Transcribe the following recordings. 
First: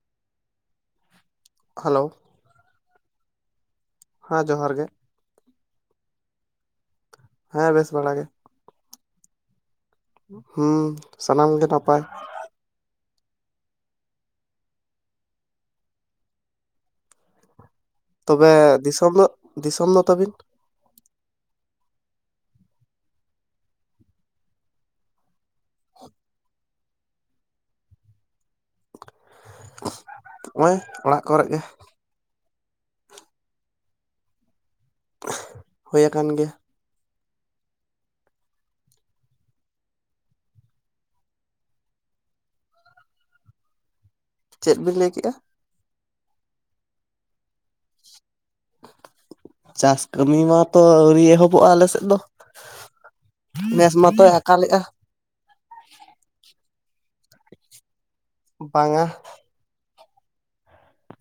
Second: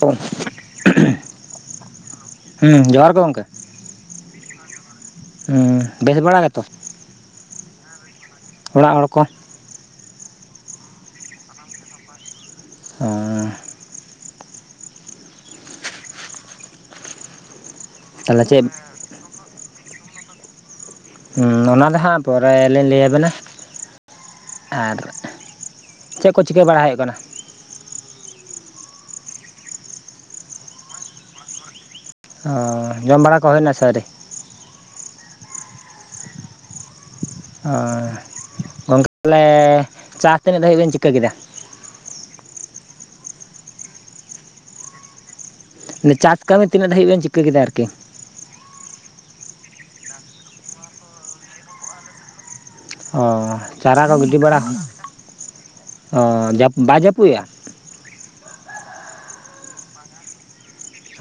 ᱚ [unintelligible] ᱦᱮᱞᱳ ᱦᱩᱸ ᱡᱚᱦᱟᱨ ᱜᱮ ᱜᱚᱝᱠᱮ ᱦᱮᱸ ᱡᱚᱦᱟᱨ ᱜᱮ ᱦᱩᱸ ᱵᱮᱥ ᱵᱟᱲᱟ ᱜᱮᱛᱚ ᱦᱮᱸ ᱵᱮᱥ ᱵᱟᱲᱟ ᱜᱮ ᱚᱲᱟᱜ ᱦᱚᱲ ᱠᱚ ᱦᱩᱸ ᱥᱟᱱᱟᱢ ᱜᱮ ᱱᱟᱯᱟᱭ ᱦᱚᱸ ᱛᱟᱦᱚᱞᱮ ᱛᱚᱵᱮ ᱪᱮᱫ ᱫᱤᱥᱚᱢ ᱫᱚ, ᱫᱤᱥᱚᱢ ᱫᱚ ᱛᱟᱵᱤᱱ ᱦᱩᱸ ᱚᱱᱟ ᱫᱚ ᱦᱟᱸᱜ ᱯᱚᱨᱮ ᱞᱤᱧ ᱞᱟᱹᱭ ᱟᱵᱮᱱᱟ ᱟᱨ ᱪᱮᱫ ᱠᱚ ᱪᱤᱠᱟᱹ ᱵᱟᱲᱟ ᱦᱩᱭᱩᱜ ᱠᱟᱱᱟ? ᱦᱚᱸᱜᱼᱚᱭ ᱚᱲᱟᱜ ᱠᱚᱨᱮᱫ ᱜᱮ ᱚᱸᱻ ᱡᱚᱢ ᱵᱟᱲᱟ ᱠᱚ ᱦᱩᱭᱱᱟ ᱥᱮ ᱟᱹᱣᱨᱤ ᱦᱩᱭᱟᱠᱟᱱ ᱜᱮᱭᱟ ᱚᱸᱻ ᱜᱚᱢᱠᱮ ᱛᱟᱞᱦᱮ ᱪᱟᱥ ᱛᱤᱱᱟᱹᱜ ᱫᱷᱟᱵᱤᱡ ᱵᱮᱱ ᱪᱤᱠᱟᱹ ᱠᱮᱫᱟ ᱪᱮᱫ ᱵᱤᱱ ᱞᱟᱹᱭ ᱠᱮᱜᱼᱟ ᱢᱟᱱᱮ ᱪᱟᱥ ᱠᱟᱹᱢᱤ ᱛᱤᱱᱟᱹᱜ ᱫᱷᱟᱵᱤᱡ ᱵᱮᱱ ᱪᱤᱠᱟᱹ ᱠᱮᱫᱟ ᱟᱨᱠᱤ ᱪᱟᱥ ᱠᱟᱹᱢᱤ ᱢᱟᱛᱚ ᱟᱹᱣᱨᱤ ᱮᱦᱚᱵᱚᱜᱼᱟ ᱟᱞᱮ ᱥᱮᱫ ᱫᱚ ᱚ ᱱᱮᱥ ᱪᱟᱨᱟ ᱠᱚ ᱢᱟᱛᱚᱭ ᱜᱤᱰᱤ ᱵᱟᱲᱟ, ᱟᱠᱟᱞᱮᱜᱼᱟ ᱚ ᱵᱟᱭ ᱡᱟᱹᱯᱩᱫ ᱮᱜ-ᱟ ᱵᱟᱝᱼᱟ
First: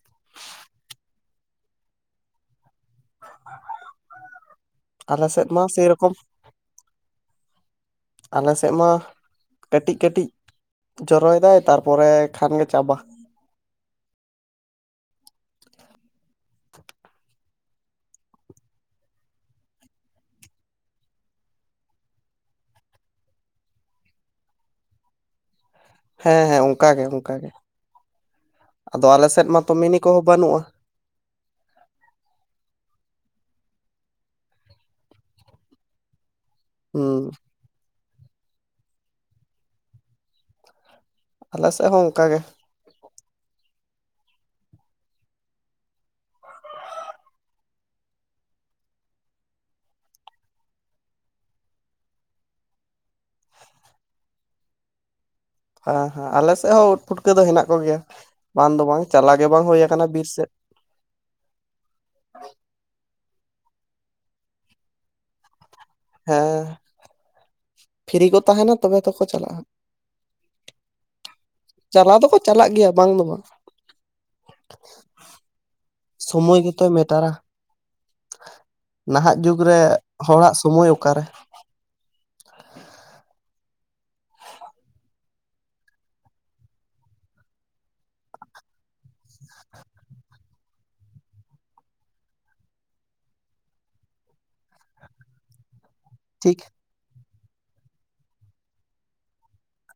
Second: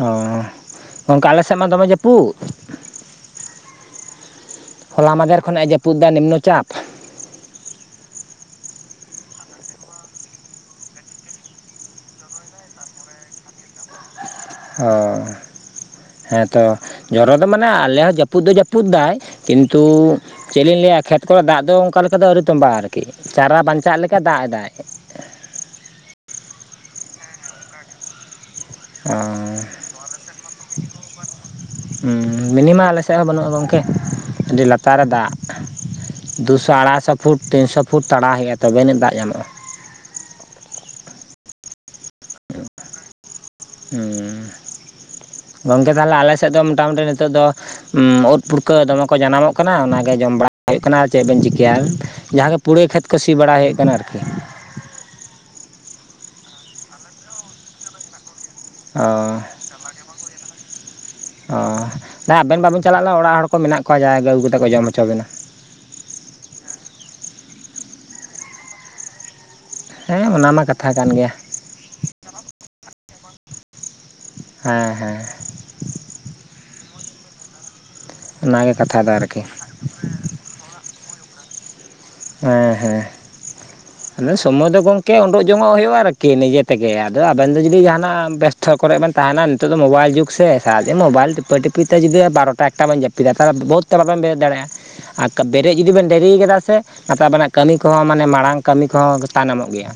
ᱚᱻ ᱜᱚᱝᱠᱮ ᱟᱞᱮ ᱥᱮᱫ ᱢᱟ ᱫᱚᱢᱮ ᱡᱟᱹᱯᱩᱫ ᱦᱚᱞᱟ ᱟᱞᱮ ᱢᱟᱫᱷᱮᱨ ᱥᱮᱫ ᱠᱷᱚᱱ ᱢᱟ ᱟᱜ ᱡᱟᱹᱯᱩᱫ ᱫᱟ ᱥᱮᱨᱚᱠᱚᱢ ᱱᱤᱢᱱᱚ ᱪᱟᱯ᱾ ᱟᱞᱮ ᱥᱮᱫ ᱢᱟ ᱠᱟᱹᱴᱤᱡ ᱠᱟᱹᱴᱤᱡ ᱡᱚᱨᱚᱭ ᱮᱫᱟᱭ, ᱛᱟᱨᱯᱚᱨᱮ ᱠᱷᱟᱱ ᱜᱮ ᱪᱟᱵᱟ᱾ ᱦᱚᱭ ᱦᱮᱸᱛᱚ ᱡᱚᱨᱚ ᱫᱚ ᱢᱟᱱᱮ ᱟᱞᱮ ᱦᱚᱸ ᱡᱟᱹᱯᱩᱫ ᱫᱚ ᱡᱟᱹᱯᱩᱫ ᱫᱟᱭ ᱠᱤᱱᱛᱩ ᱪᱮᱫ ᱞᱤᱧ ᱞᱟᱹᱭᱟ ᱠᱷᱮᱛ ᱠᱚᱨᱮ ᱫᱟᱜ ᱫᱚ ᱚᱱᱠᱟ ᱞᱮᱠᱟ ᱫᱚ ᱟᱹᱣᱨᱤ ᱛᱚᱸᱵᱟ ᱟᱜ ᱟᱨᱠᱤ ᱪᱟᱨᱟ ᱵᱟᱧᱪᱟᱜ ᱞᱮᱠᱟ ᱫᱟᱜ ᱮᱫᱟᱭ᱾ ᱦᱮᱸ ᱦᱮᱸ ᱚᱱᱠᱟ ᱜᱮ, ᱚᱱᱠᱟ ᱜᱮ᱾ ᱟᱫᱚ ᱚᱻ ᱟᱞᱮ ᱥᱮᱫ ᱢᱟᱛᱚ ᱢᱤᱱᱤ ᱠᱚᱦᱚᱸ ᱵᱟᱹᱱᱩᱜᱼᱟ ᱦᱩᱸ ᱢᱤᱱᱤᱢᱟ ᱟᱞᱮ ᱥᱮᱫ ᱦᱚᱸ ᱵᱟᱹᱱᱩᱜᱼᱟ ᱜᱚᱝᱠᱮ, ᱟᱹᱰᱤ ᱞᱟᱛᱟᱨ ᱨᱮ ᱫᱟᱜ᱾ ᱫᱩᱥᱚ ᱟᱲᱟᱭ ᱥᱚ ᱦᱩᱸ ᱯᱷᱩᱴ ᱛᱤᱱᱥᱚ ᱯᱷᱩᱴ ᱛᱟᱲᱟᱣ ᱦᱩᱭᱩᱜᱼᱟ᱾ᱛᱚᱵᱮ ᱟᱹᱱᱟᱤᱡ ᱫᱟᱜ ᱧᱟᱢᱚᱜᱼᱟ᱾ ᱟᱞᱮ ᱥᱮᱫ ᱦᱚᱸ ᱚᱱᱠᱟ ᱜᱮ᱾ ᱜᱚᱝᱠᱮ ᱛᱟᱞᱚᱦᱮ ᱟᱞᱮ ᱥᱮᱫ ᱫᱚ ᱢᱚᱴᱟ ᱢᱩᱴᱤ ᱱᱤᱛᱚᱜ ᱫᱚ ᱳᱫ ᱯᱩᱴᱠᱟᱹ ᱫᱚᱢᱮ ᱠᱚ ᱡᱟᱱᱟᱢᱚᱜ ᱠᱟᱱᱟ᱾ ᱚᱱᱟ ᱜᱮ ᱡᱚᱢ ᱵᱟᱲᱟ ᱦᱩᱭᱩᱜ ᱠᱟᱱᱟ ᱪᱮᱫ ᱵᱮᱱ ᱪᱤᱠᱟᱹᱭᱟ᱾ ᱡᱟᱦᱟᱸ ᱫᱚ ᱯᱩᱨᱟᱹᱭ ᱠᱷᱮᱛ ᱠᱚ ᱥᱤ ᱵᱟᱲᱟ ᱦᱩᱭᱩᱜ ᱠᱟᱱᱟ ᱟᱨᱠᱤ ᱦᱮᱸ ᱦᱮᱸ ᱟᱞᱮ ᱥᱮᱫ ᱦᱚᱸ ᱳᱫ ᱯᱩᱴᱠᱟᱹ ᱫᱚ ᱦᱮᱱᱟᱜ ᱠᱚᱜᱮᱭᱟ, ᱵᱟᱝ ᱫᱚ ᱵᱟᱝ ᱪᱟᱞᱟᱣ ᱜᱮ ᱵᱟᱝ ᱦᱳᱭ ᱟᱠᱟᱱᱟ ᱵᱤᱨ ᱥᱮᱫ ᱚᱻ ᱟᱵᱮᱱ ᱵᱟᱵᱮᱱ ᱪᱟᱞᱟᱜ ᱞᱮ ᱚᱲᱟᱜ ᱦᱚᱲ ᱠᱚ ᱢᱮᱱᱟᱜ ᱠᱚᱣᱟ, ᱡᱟᱦᱟᱭ ᱜᱮ ᱟᱹᱜᱩ ᱠᱟᱛᱮ ᱠᱚ ᱡᱚᱢ ᱦᱚᱪᱚ ᱵᱤᱱᱟ᱾ ᱦᱮᱸ ᱯᱷᱤᱨᱤ ᱠᱚ ᱛᱟᱦᱮᱱᱟ ᱛᱚᱵᱮ ᱛᱚᱠᱚ ᱪᱟᱞᱟᱜᱼᱟ᱾ ᱦᱮᱸ ᱚᱱᱟ ᱢᱟ ᱠᱟᱛᱷᱟ ᱠᱟᱱ ᱜᱮᱭᱟ᱾ ᱪᱟᱞᱟᱣ ᱫᱚᱠᱚ ᱪᱟᱞᱟᱜ ᱜᱮᱭᱟ᱾ ᱵᱟᱝ ᱫᱚ ᱵᱟᱝ ᱦᱮᱸ ᱦᱮᱸ ᱥᱚᱢᱚᱭ ᱜᱮᱛᱮ ᱢᱮᱴᱟᱨᱟ᱾ ᱚᱱᱟᱜᱮ ᱠᱟᱛᱷᱟ ᱫᱚ ᱱᱟᱦᱟᱜ ᱟᱨᱠᱤ ᱡᱩᱜᱽ ᱨᱮ ᱦᱚᱲᱟᱜ ᱥᱚᱢᱚᱭ ᱚᱠᱟᱨᱮ ᱦᱮᱸ ᱦᱮᱸ ᱥᱚᱢᱚᱭ ᱫᱚ ᱜᱚᱝᱠᱮ ᱳᱰᱳᱜ ᱡᱚᱝ-ᱚᱜ ᱦᱩᱭᱩᱜᱼᱟ᱾ ᱟᱨᱠᱤ ᱱᱤᱡᱮ ᱛᱮᱜᱮ ᱟᱫᱚ ᱟᱵᱮᱱ ᱫᱚ ᱡᱩᱫᱤ ᱡᱟᱦᱟᱱᱟᱜ ᱵᱮᱥ ᱛᱚ ᱠᱚᱨᱮ ᱵᱮᱱ ᱛᱟᱦᱮᱱᱟ ᱱᱤᱛᱚᱜ ᱫᱚ ᱢᱳᱵᱟᱭᱤᱞ ᱡᱩᱜᱽ ᱥᱮ ᱥᱟᱨᱟ ᱫᱤᱱ ᱢᱳᱵᱟᱭᱤᱞ ᱴᱤᱯᱟᱹ ᱴᱤᱯᱤ ᱛᱮ ᱡᱩᱫᱤ ᱵᱟᱨᱚᱴᱟ ᱮᱠᱴᱟ ᱵᱮᱱ ᱡᱟᱹᱯᱤᱫᱟ ᱛᱟᱦᱚᱞᱮ ᱵᱷᱳᱨ ᱛᱮ ᱵᱟ ᱵᱮᱱ ᱵᱮᱨᱮᱫ ᱫᱟᱲᱮᱭᱟᱜᱼᱟ ᱟᱨ ᱵᱮᱨᱮᱫ ᱡᱩᱫᱤ ᱵᱮᱱ ᱰᱮᱨᱤ ᱟᱠᱟᱫᱟ ᱴᱷᱤᱠ ᱥᱮ ᱱᱟᱛ ᱟᱵᱮᱱᱟᱜ ᱠᱟᱹᱢᱤ ᱠᱚᱦᱚᱸ ᱢᱟᱱᱮ ᱢᱟᱲᱟᱝ ᱠᱟᱹᱢᱤ ᱠᱚᱦᱚᱸ ᱛᱟᱭᱱᱚᱢ ᱚᱜ ᱜᱮᱭᱟ᱾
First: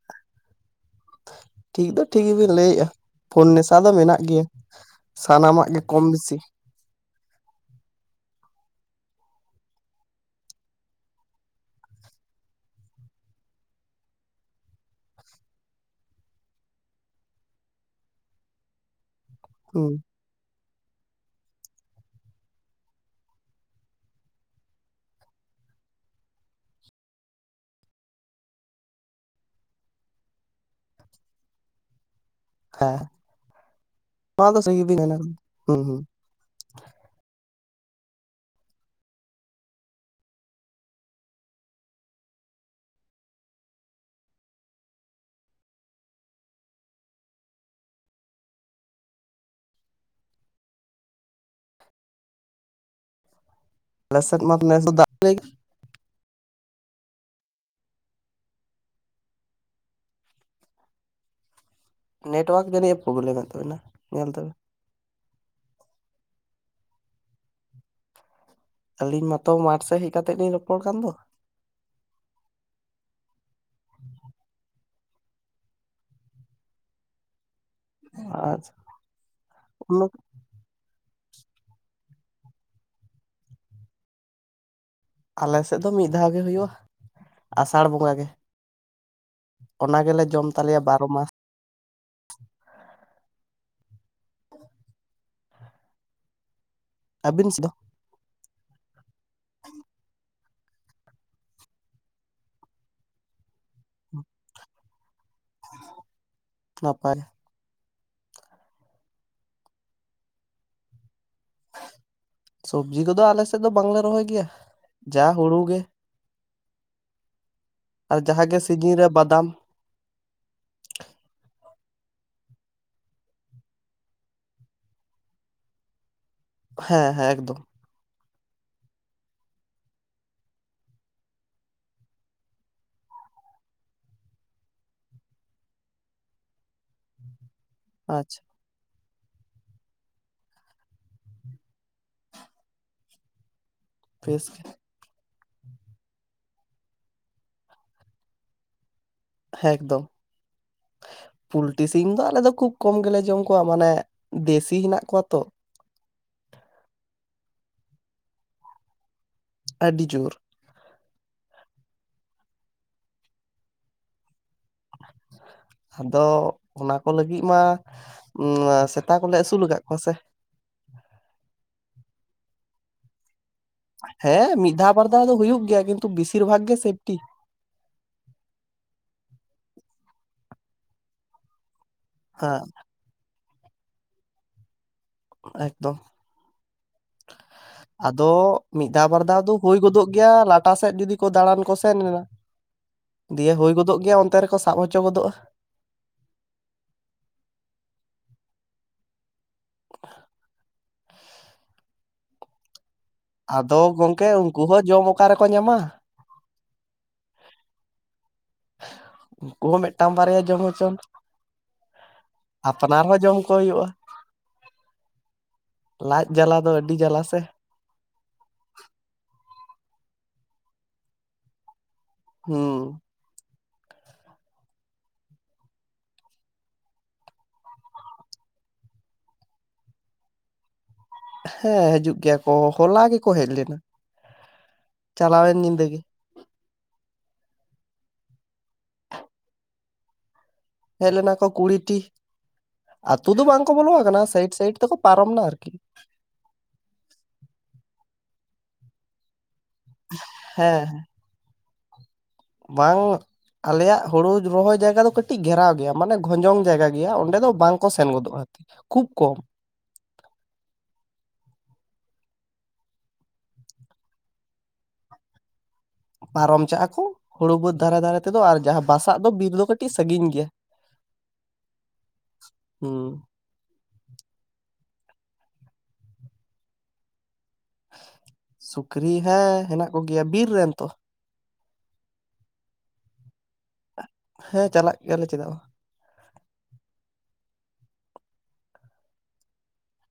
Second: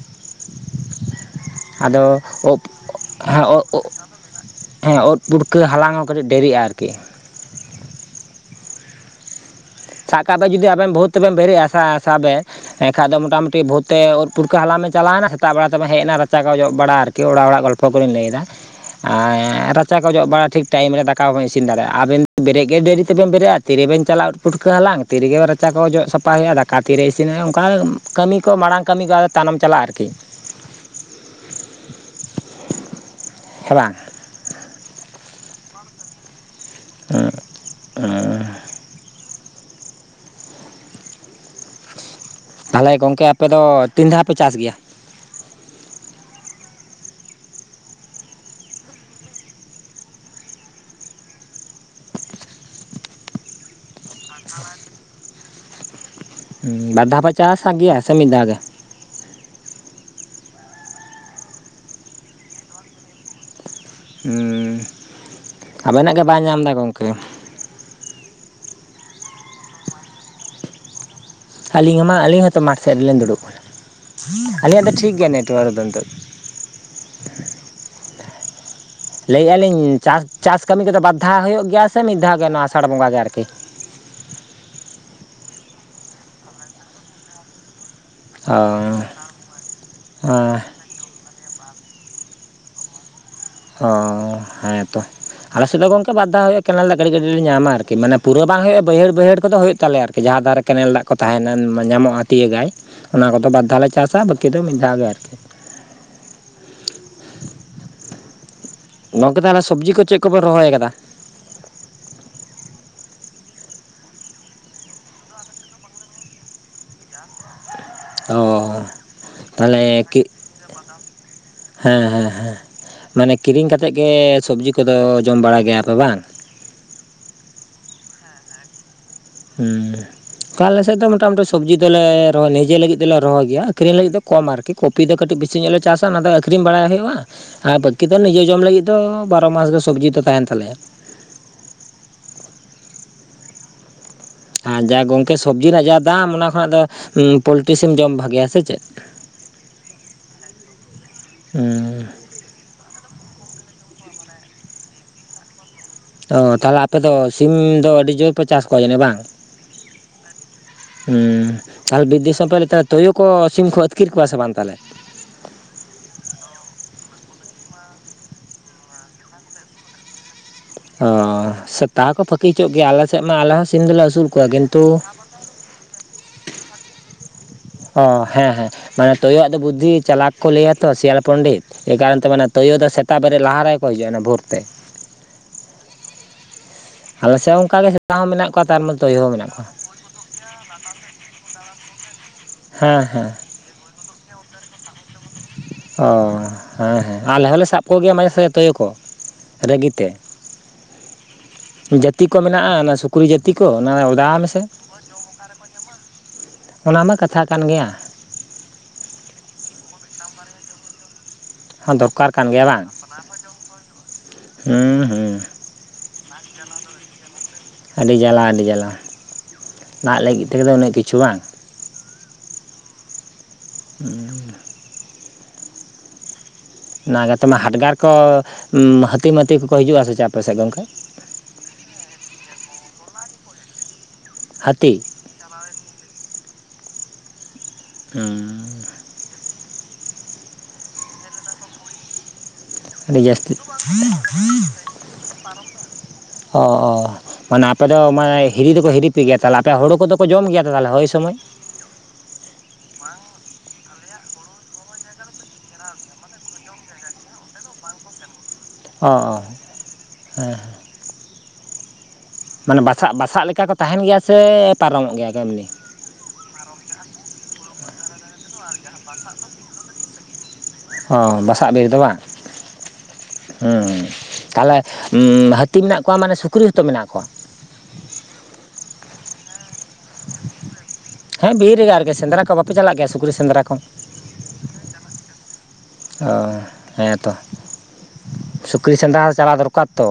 ᱴᱷᱤᱠ ᱫᱚ ᱟᱫᱚ ᱴᱷᱤᱠ ᱜᱮ ᱵᱤᱱ ᱳᱫ ᱞᱟᱹᱭᱮᱜᱼᱟ᱾ ᱯᱷᱳᱱ ᱱᱮᱥᱟ ᱫᱚ ᱢᱮᱱᱟᱜ ᱜᱮᱭᱟ᱾ᱥᱟᱱᱟᱢᱟᱜ ᱜᱮ ᱠᱚᱢ ᱵᱮᱥᱤ ᱠᱮᱜ ᱥᱟᱵ ᱠᱟ ᱵᱮᱱ ᱡᱩᱫᱤ ᱟᱵᱮᱱ ᱵᱷᱳᱨ ᱛᱮᱵᱮᱱ ᱵᱮᱨᱮᱜᱼᱟ ᱥᱟᱼ ᱥᱟᱵ ᱵᱮ ᱮᱱᱠᱷᱟᱡ ᱫᱚ ᱢᱚᱴᱟᱢᱩᱴᱤ ᱵᱷᱳᱨ ᱛᱮ ᱳᱫ ᱯᱩᱴᱠᱟᱹ ᱦᱟᱞᱟᱝ ᱵᱮᱱ ᱪᱟᱞᱟᱣᱱᱟ ᱥᱮᱛᱟᱜ ᱵᱮᱲᱟ ᱫᱚ ᱦᱮᱡ ᱮᱱᱟ ᱨᱟᱪᱟ ᱠᱚ ᱡᱚᱜ ᱵᱟᱲᱟ ᱟᱨᱠᱤ ᱠᱤ ᱚᱲᱟᱜ ᱚᱲᱟᱜ ᱜᱚᱞᱯᱷᱚ ᱠᱚᱵᱤᱱ ᱞᱟᱹᱭ ᱮᱫᱟ [unintelligible] ᱟᱨ ᱨᱟᱪᱟ ᱦᱩᱸ ᱠᱚ ᱡᱚᱜ ᱵᱟᱲᱟ ᱴᱷᱤᱠ ᱴᱟᱭᱤᱢ ᱨᱮ ᱫᱟᱠᱟ ᱵᱟ ᱵᱤᱱ ᱤᱥᱤᱱ ᱫᱟᱲᱮᱭᱟᱜᱼᱟ, ᱟᱵᱮᱱ ᱵᱮᱨᱮᱜ ᱜᱮ ᱰᱮᱨᱤ ᱛᱮᱵᱮᱱ ᱵᱮᱨᱮᱜᱼᱟ ᱛᱤᱨᱮᱵᱮᱱ ᱪᱟᱞᱟᱜ ᱯᱩᱴᱠᱟᱹ ᱦᱟᱞᱟᱝ ᱛᱤᱨᱮ ᱜᱮ ᱨᱟᱪᱟ ᱠᱚ ᱡᱚᱜ ᱥᱟᱯᱟᱭ ᱦᱩᱭᱩᱜᱼᱟ? ᱫᱟᱠᱟ ᱛᱤᱨᱮ ᱤᱥᱤᱱᱼᱟ? ᱚᱱᱠᱟ ᱠᱟᱹᱢᱤ ᱠᱚ ᱢᱟᱲᱟᱝ ᱠᱟᱹᱢᱤ ᱠᱚ ᱛᱟᱱᱟᱢ ᱪᱟᱞᱟᱜᱼᱟ ᱟᱨᱠᱤ [inaudible] ᱦᱮᱸ ᱦᱮᱸ ᱵᱟᱝ ᱱᱚᱣᱟ ᱫᱚ ᱥᱟᱹᱜᱤᱵ ᱢᱮᱱᱟ ᱦᱮᱸ [unintelligible] ᱛᱟᱞᱚᱦᱮ ᱜᱚᱝᱠᱮ ᱟᱯᱮ ᱫᱚ ᱛᱤᱱ ᱫᱷᱟᱣ ᱯᱮ ᱪᱟᱥ ᱜᱮᱭᱟ? [unintelligible] ᱵᱟᱨ ᱫᱷᱟᱣᱯᱮ ᱪᱟᱥᱟ ᱜᱮᱭᱟ ᱥᱮ ᱢᱤᱫ ᱫᱷᱟᱣ ᱜᱮ? ᱱᱮᱴᱣᱟᱨᱠ ᱡᱟᱱᱤᱹᱡ ᱮ ᱯᱚᱵᱽᱞᱮᱢ ᱮ ᱛᱟᱵᱮᱱᱟ᱾ ᱦᱮᱸ ᱟᱵᱮᱱᱟᱜ ᱜᱮ ᱵᱟᱭ ᱧᱟᱢ ᱮᱫᱟ ᱜᱚᱢᱠᱮ᱾ ᱟᱹᱞᱤᱧ ᱢᱟᱛᱚ ᱢᱟᱴᱷ ᱥᱮᱫ ᱦᱮᱡ ᱠᱟᱛᱮᱜ ᱞᱤᱧ ᱨᱚᱯᱚᱲ ᱠᱟᱱ ᱫᱚ ᱟᱹᱞᱤᱧ ᱦᱚᱸ ᱢᱟ ᱟᱹᱞᱤᱧ ᱦᱚᱸᱛᱚ ᱢᱟᱴᱷ ᱥᱮᱫ ᱨᱮᱞᱤᱧ ᱫᱩᱲᱩᱵ ᱠᱟᱱᱟ᱾ ᱟᱹᱞᱤᱧᱟᱜ ᱫᱚ ᱴᱷᱤᱠ ᱜᱮᱭᱟ ᱱᱮᱴᱣᱟᱨᱠ ᱫᱚ ᱟᱨ ᱞᱟᱹᱭᱮᱜᱼᱟ ᱞᱤᱧ ᱩᱱᱟᱹᱜ ᱪᱟᱥ ᱪᱟᱥ ᱠᱟᱹᱢᱤ ᱠᱚᱫᱚ ᱵᱟᱨᱫᱷᱟᱣ ᱦᱩᱭᱩᱜ ᱜᱮᱭᱟ ᱥᱮ ᱢᱤᱫ ᱫᱷᱟᱣ ᱜᱮ ᱱᱚᱣᱟ ᱟᱥᱟᱲ ᱵᱚᱸᱜᱟ ᱜᱮ ᱟᱨᱠᱤ? ᱟᱞᱮᱥᱮᱫ ᱫᱚ ᱢᱤᱫ ᱫᱷᱟᱣ ᱜᱮ ᱦᱩᱭᱩᱜᱼᱟ ᱟᱥᱟᱲ ᱵᱚᱸᱜᱟ ᱜᱮ᱾ ᱚ ᱚᱱᱟ ᱜᱮᱞᱮ ᱡᱚᱢ ᱛᱟᱞᱮᱭᱟ ᱵᱟᱨᱚ ᱢᱟᱥ᱾ ᱚ ᱦᱮᱸ ᱛᱚ ᱟᱞᱮ ᱥᱮᱫ ᱫᱚ ᱜᱚᱝᱠᱮ ᱵᱟᱫᱷᱟ ᱦᱩᱭᱩᱜᱼᱟ ᱠᱮ ᱜᱟᱹᱰᱤ ᱜᱟᱹᱰᱤ ᱞᱮ ᱟᱹᱵᱤᱱ ᱥᱮᱫ ᱧᱟᱢᱟ ᱫᱚ ᱟᱨᱠᱤ ᱢᱟᱱᱮ ᱯᱩᱨᱟᱹ ᱵᱟᱝ ᱦᱩᱭᱩᱜᱼᱟ ᱵᱟᱹᱭᱦᱟᱹᱲ ᱵᱟᱹᱭᱦᱟᱹᱲ ᱠᱚᱫᱚ ᱦᱩᱭᱩᱜ ᱛᱟᱞᱮᱭᱟ ᱟᱨᱠᱤ ᱡᱟᱦᱟᱸ ᱫᱟᱨᱮ [inaudible] ᱠᱮᱱᱮᱞ ᱫᱟᱜ ᱠᱚ ᱛᱟᱦᱮᱱᱟ ᱧᱟᱢᱚᱜᱼᱟ ᱛᱤᱭᱟᱹᱜᱟᱭ ᱚᱱᱟ ᱠᱚᱫᱚ ᱵᱟᱨᱫᱷᱟᱣ ᱞᱮ ᱪᱟᱥᱟ ᱵᱟᱹᱠᱤ ᱫᱚ ᱢᱤᱫ ᱫᱷᱟᱣ ᱜᱮ ᱟᱨᱠᱤ᱾ ᱱᱟᱯᱟᱭ ᱜᱚᱢᱠᱮ ᱛᱟᱦᱚᱞᱮ ᱥᱚᱵᱽᱡᱤ ᱠᱚ ᱪᱮᱫ ᱠᱚᱯᱮ ᱨᱚᱦᱚᱭ ᱟᱠᱟᱫᱟ? ᱥᱚᱵᱽᱡᱤ ᱠᱚᱫᱚ ᱟᱞᱮ ᱥᱮᱫ ᱫᱚ ᱵᱟᱝᱞᱮ ᱨᱚᱦᱚᱭ ᱜᱮᱭᱟ ᱡᱟ ᱦᱩᱲᱩ ᱜᱮ᱾ ᱟᱨ ᱡᱟᱦᱟᱸ ᱜᱮ ᱥᱤᱡᱤᱱ ᱨᱮ ᱵᱟᱫᱟᱢ ᱟᱞᱮ ᱠᱤ [inaudible] ᱦᱮᱸ ᱦᱮᱸ ᱦᱮᱸ ᱢᱟᱱᱮ ᱠᱤᱨᱤᱧ ᱠᱟ ᱠᱟᱛᱮᱮᱫ ᱜᱮ ᱥᱚᱵᱽᱡᱤ ᱠᱚᱫᱚ ᱡᱚᱢ ᱵᱟᱲ ᱜᱮᱭᱟᱯᱮ ᱵᱟᱝ? ᱦᱮᱸ ᱦᱮᱸ ᱮᱠᱫᱚᱢ᱾ ᱦᱩᱸᱠᱟ ᱟᱞᱮᱥᱮᱫ ᱫᱚ ᱢᱚᱴᱟᱢᱩᱴᱤ ᱥᱚᱵᱽᱡᱤ ᱫᱚᱞᱮ ᱨᱚᱦᱚᱭ ᱱᱤᱡᱮ ᱞᱟᱹᱜᱤᱫ ᱫᱚᱞᱮ ᱨᱚᱦᱚᱭ ᱜᱮᱭᱟ ᱟᱠᱷᱟᱨᱤᱧ ᱞᱟᱹᱜᱤᱫ ᱫᱚ ᱠᱚᱢ ᱟᱨᱠᱤ ᱠᱚᱯᱷᱤ ᱫᱚ ᱠᱟᱴᱤᱡ ᱵᱤᱥᱤ ᱧᱚᱜᱞ ᱞᱮ ᱪᱟᱥᱟ ᱚᱱᱟᱫᱚ ᱟᱠᱷᱨᱤᱧ ᱵᱟᱲᱟ ᱞᱮ ᱾ ᱟᱨ ᱵᱟᱹᱠᱤ ᱫᱚ ᱟᱪᱪᱷᱟ ᱱᱤᱡᱮ ᱡᱚᱢ ᱞᱟᱹᱜᱤᱫ ᱫᱚ ᱵᱟᱨᱚ ᱢᱟᱥ ᱜᱮ ᱥᱚᱵᱡᱤ ᱫᱚ ᱛᱟᱦᱮᱸᱱ ᱛᱟᱞᱮᱭᱟ᱾ ᱯᱷᱮᱥ [unintelligible] ᱟᱨ ᱡᱟ ᱜᱚᱝᱠᱮ ᱥᱚᱵᱽᱡᱤ ᱨᱮᱱᱟᱜ ᱡᱟ ᱫᱟᱢ ᱚᱱᱟ ᱠᱷᱚᱱᱟᱜ ᱫᱚ ᱯᱳᱞᱴᱤ ᱥᱤᱢ ᱡᱚᱢ ᱵᱷᱟᱜᱤᱭᱟ ᱥᱮ ᱪᱮᱫ? ᱦᱮᱸ ᱮᱠᱫᱚᱢ ᱯᱩᱞᱴᱤ ᱦᱩᱸ ᱥᱤᱢ ᱫᱚ ᱟᱞᱮ ᱫᱚ ᱠᱷᱩᱵ ᱠᱚᱢ ᱜᱮᱞᱮ ᱡᱚᱢ ᱠᱚᱣᱟ ᱢᱟᱱᱮ ᱫᱮᱥᱤ ᱦᱮᱱᱟᱜ ᱠᱚᱣᱟ ᱛᱚ ᱛᱚ ᱛᱟᱦᱚᱞᱮ ᱟᱯᱮ ᱫᱚ ᱥᱤᱢ ᱫᱚ ᱟᱹᱰᱤ ᱡᱳᱨ ᱯᱮ ᱪᱟᱥ ᱠᱚᱣᱟ ᱡᱟᱹᱱᱤᱡ ᱵᱟᱝ? ᱟᱹᱰᱤ ᱡᱳᱨ ᱛᱟᱦᱚᱞᱮ ᱵᱤᱨ ᱫᱤᱥᱚᱢ ᱠᱚᱞᱮᱠᱟ ᱛᱩᱭᱩ ᱠᱚ ᱥᱤᱢ ᱠᱚ ᱟᱹᱛᱠᱤᱨ ᱠᱚᱣᱟ ᱥᱮ ᱵᱟᱝ ᱛᱟᱦᱚᱞᱮ? ᱟᱫᱚ ᱚᱱᱟ ᱠᱚ ᱞᱟᱹᱜᱤᱫ ᱢᱟ ᱥᱮᱛᱟ ᱠᱚᱞᱮ ᱟᱹᱥᱩᱞ ᱟᱠᱟᱫ ᱠᱚᱣᱟ ᱥᱮ? ᱚ ᱥᱮᱛᱟ ᱠᱚ ᱯᱷᱟᱹᱠᱤ ᱦᱚᱪᱚᱜ ᱜᱮᱭᱟ ᱟᱞᱮ ᱥᱮᱫ ᱢᱟ ᱟᱞᱮ ᱥᱤᱢ ᱫᱚᱞᱮ ᱟᱹᱥᱩᱞ ᱠᱚᱣᱟ ᱦᱮᱸ ᱢᱤᱫ ᱠᱤᱱᱛᱩ ᱫᱷᱟᱣ ᱵᱟᱨ ᱫᱷᱟᱣ ᱫᱚ ᱦᱩᱭᱩᱜ ᱜᱮᱭᱟ ᱠᱤᱱᱛᱩ ᱵᱤᱥᱤᱨ ᱵᱷᱟᱜᱽ ᱜᱮ ᱥᱮᱯᱴᱤ ᱚ ᱦᱮᱸ ᱦᱮᱸ ᱢᱟᱱᱮ ᱛᱳᱭᱳ ᱟᱜ ᱫᱚ ᱵᱩᱫᱽᱫᱷᱤ ᱪᱟᱞᱟᱠ ᱠᱚ ᱞᱟᱹᱭᱟ ᱛᱚ ᱥᱮᱭᱟᱞ ᱯᱚᱱᱰᱤᱛ ᱮ ᱠᱟᱨᱚᱱ ᱛᱮ ᱢᱟᱱᱮ ᱦᱮᱸ ᱛᱳᱭᱳ ᱫᱚ ᱥᱮᱛᱟᱜ ᱵᱮᱨᱮᱫ ᱞᱟᱦᱟ ᱨᱮᱠᱚ ᱦᱤᱡᱩᱜᱼᱟ ᱚᱱᱟ ᱵᱷᱳᱨ ᱛᱮ ᱮᱠᱫᱚᱢ ᱟᱞᱮ ᱥᱮᱫ ᱦᱚᱸ ᱚᱱᱠᱟᱜᱮ ᱥᱮᱛᱟ ᱦᱚᱸ ᱟᱫᱚ ᱢᱮᱱᱟᱜ ᱠᱚᱣᱟ ᱛᱟᱨ ᱢᱤᱫ ᱢᱚᱫᱽᱫᱷᱮ ᱫᱷᱟᱣ ᱛᱳᱭᱳ ᱵᱟᱨ ᱦᱚᱸ ᱫᱷᱟᱣ ᱢᱮᱱᱟᱜ ᱫᱚ ᱠᱚᱣᱟ ᱦᱩᱭ ᱜᱚᱫᱚᱜ ᱜᱮᱭᱟ ᱮᱴᱟᱜ ᱥᱮᱫ ᱡᱩᱫᱤ ᱠᱚ ᱫᱟᱬᱟᱱ ᱠᱚ ᱥᱮᱱ ᱮᱱᱟ ᱦᱮᱸ ᱦᱮᱸ ᱫᱤᱭᱮ ᱦᱩᱭ ᱜᱚᱫᱚᱜ ᱜᱮᱭᱟ ᱚᱱᱛᱮ ᱨᱮᱠᱚ ᱥᱟᱵ ᱦᱚᱪᱚ ᱜᱚᱫᱚᱜᱼᱟ᱾ ᱚ ᱦᱮᱸ ᱦᱮᱸ ᱟᱞᱮ ᱦᱚᱸᱞᱮ ᱥᱟᱵ ᱠᱚᱜᱮᱭᱟ ᱢᱟᱡᱷᱮ ᱥᱟᱡᱷᱮ ᱛᱩᱭᱩ ᱠᱚ ᱨᱟᱹᱜᱤᱛᱮ ᱡᱟᱹᱛᱤ ᱠᱚ ᱢᱮᱱᱟᱜᱼᱟ ᱚᱱᱟ ᱥᱩᱛ [inaudible] ᱡᱟᱹᱛᱤ ᱠᱚ ᱟᱫᱚ ᱚᱱᱟ ᱜᱚᱝᱠᱮ ᱚᱫᱟᱜ ᱢᱮᱥᱮ ᱩᱱᱠᱩ ᱦᱚᱸ ᱡᱚᱢ ᱚᱠᱟ ᱨᱮᱠᱚ ᱧᱟᱢᱟ ᱚᱱᱟ ᱢᱟ ᱠᱟᱛᱷᱟ ᱠᱟᱱ ᱜᱮᱭᱟ ᱩᱱᱠᱩ ᱦᱚᱸ ᱢᱤᱫᱴᱟᱝ ᱵᱟᱨᱭᱟ ᱡᱚᱢ ᱦᱚᱪᱚᱱ ᱦᱚᱸ ᱫᱚᱨᱠᱟᱨ ᱠᱟᱱ ᱜᱮᱭᱟ ᱵᱟᱝ ᱟᱯᱱᱟᱨ ᱦᱚᱸ ᱡᱚᱢ ᱠᱚ ᱦᱩᱭᱩᱜᱼᱟ ᱦᱩᱸ ᱦᱩᱸ ᱞᱟᱡ ᱡᱟᱞᱟ ᱫᱚ ᱟᱹᱰᱤ ᱡᱟᱞᱟ ᱥᱮ ᱟᱹᱰᱤ ᱡᱟᱞᱟ ᱟᱹᱰᱤ ᱡᱟᱞᱟ ᱫᱟᱜ ᱞᱟᱹᱜᱤᱫ ᱛᱜᱮᱚ ᱩᱱᱟᱹᱜ ᱠᱤᱪᱷᱩ ᱵᱟᱝ ᱦᱩ ᱦᱩ [inaudible] ᱚᱱᱟ ᱜᱟᱛᱮ ᱢᱟ ᱦᱟᱰᱜᱟᱨ ᱠᱚ ᱦᱟᱹᱛᱤᱼᱢᱟᱹᱛᱤ ᱠᱚᱠᱚ ᱦᱤᱡᱩᱜᱼᱟ ᱥᱮ ᱪᱮ ᱟᱯᱮ ᱥᱮᱫ ᱜᱚᱢᱠᱮ ᱦᱮᱸ ᱦᱤᱡᱩᱜ ᱜᱮᱭᱟ ᱠᱚ ᱦᱚᱞᱟ ᱜᱮᱠᱚ ᱦᱮᱡ ᱞᱮᱱᱟ᱾ ᱦᱟᱛᱤ ᱪᱟᱞᱟᱣᱮᱱ ᱧᱤᱫᱟᱹ ᱜᱮ ᱦᱩᱸᱻ ᱦᱮᱡ ᱞᱮᱱᱟ ᱠᱚ ᱠᱩᱲᱤᱴᱤ ᱟᱹᱰᱤ ᱟᱛᱩ ᱫᱚ ᱡᱟᱹᱥᱛᱤ ᱵᱟᱝ ᱠᱚ ᱵᱚᱞᱚ ᱟᱠᱟᱱᱟ ᱥᱟᱭᱤᱰ ᱥᱟᱭᱤᱰ ᱛᱮᱠᱚ ᱯᱟᱨᱚᱢ ᱱᱟ ᱟᱨᱠᱤ᱾ ᱚ ᱚ ᱢᱟᱱᱮ ᱟᱯᱮᱫᱚ ᱢᱟᱱᱮ ᱦᱤᱨᱤ ᱫᱚᱠᱚ ᱦᱤᱨᱤ [inaudible] ᱛᱟᱦᱮ ᱟᱯᱮ ᱦᱳᱨᱳ ᱠᱚᱫᱚ ᱠᱚ ᱡᱚᱢ ᱜᱮᱭᱟ ᱦᱮᱸ ᱛᱟᱦᱚᱞᱮ ᱦᱚᱭ ᱥᱚᱢᱚᱭ ᱵᱟᱝ ᱟᱞᱮᱭᱟᱜ ᱦᱳᱲᱳ ᱨᱚᱦᱚᱭ ᱡᱟᱭᱜᱟ ᱫᱚ ᱠᱟᱹᱴᱤᱡ ᱜᱷᱮᱨᱟᱣ ᱜᱮᱭᱟ ᱢᱟᱱᱮ ᱜᱷᱚᱸᱡᱚᱝ ᱡᱟᱭᱜᱟ ᱜᱮᱭᱟ ᱚᱸᱰᱮ ᱫᱚ ᱵᱟᱝ ᱠᱚ ᱥᱮᱱ ᱜᱚᱫᱚᱜᱼᱟ ᱠᱷᱩᱵ ᱚ ᱠᱚᱢ ᱦᱮᱸ ᱢᱟᱱᱮ ᱵᱟᱥᱟᱜ ᱵᱟᱥᱟᱜ ᱞᱮᱠᱟ ᱠᱚ ᱛᱟᱦᱮᱱ ᱜᱮᱭᱟ ᱥᱮ ᱯᱟᱨᱚᱢᱚᱜ ᱜᱮᱭᱟ ᱠᱚ ᱮᱢᱱᱤ ᱯᱟᱨᱚᱢᱪᱟᱜᱼᱟᱠᱚ ᱦᱩᱲᱩ ᱵᱟᱹᱫᱽ ᱫᱷᱟᱨᱮ ᱫᱷᱟᱨᱮ ᱛᱮᱫᱚ ᱟᱨ ᱡᱟᱦᱟᱸ ᱵᱟᱥᱟᱜ ᱫᱚ ᱵᱤᱨ ᱫᱚ ᱠᱟᱹᱴᱤᱡ ᱥᱟᱸᱜᱤᱧ ᱜᱮᱭᱟ ᱚ ᱵᱟᱥᱟᱜ ᱵᱤᱨ ᱫᱚ ᱵᱟᱝ ᱦᱩᱸ ᱦᱮᱸ ᱛᱟᱦᱞᱮ ᱦᱟᱹᱛᱤ ᱢᱮᱱᱟᱜ ᱠᱚᱣᱟ ᱢᱟᱱᱮ ᱥᱩᱠᱨᱤ ᱦᱚᱛᱚ ᱢᱮᱱᱟᱜ ᱠᱚᱣᱟ ᱥᱩᱠᱨᱤ ᱦᱮᱸ ᱦᱮᱱᱟᱜ ᱠᱚᱜᱮᱭᱟ ᱵᱤᱨ ᱨᱮᱱ ᱛᱚ ᱦᱮᱸ ᱵᱤᱨ ᱨᱮᱜᱮ ᱟᱨᱠᱤ ᱥᱮᱸᱫᱽᱨᱟ ᱠᱚ ᱵᱟᱯᱮ ᱪᱟᱞᱟᱜ ᱜᱮᱭᱟ ᱥᱩᱠᱨᱤ ᱥᱮᱸᱫᱽᱨᱟ ᱠᱚ᱾ ᱦᱮᱸ ᱪᱟᱞᱟᱜ ᱜᱮᱭᱟᱞᱮ ᱪᱮᱫᱟᱜ ᱵᱟᱝ ᱚ ᱦᱮᱸᱛᱚ ᱥᱩᱠᱨᱤ ᱥᱮᱸᱫᱽᱨᱟ ᱪᱟᱞᱟᱜ ᱫᱚᱨᱠᱟᱨ ᱛᱚ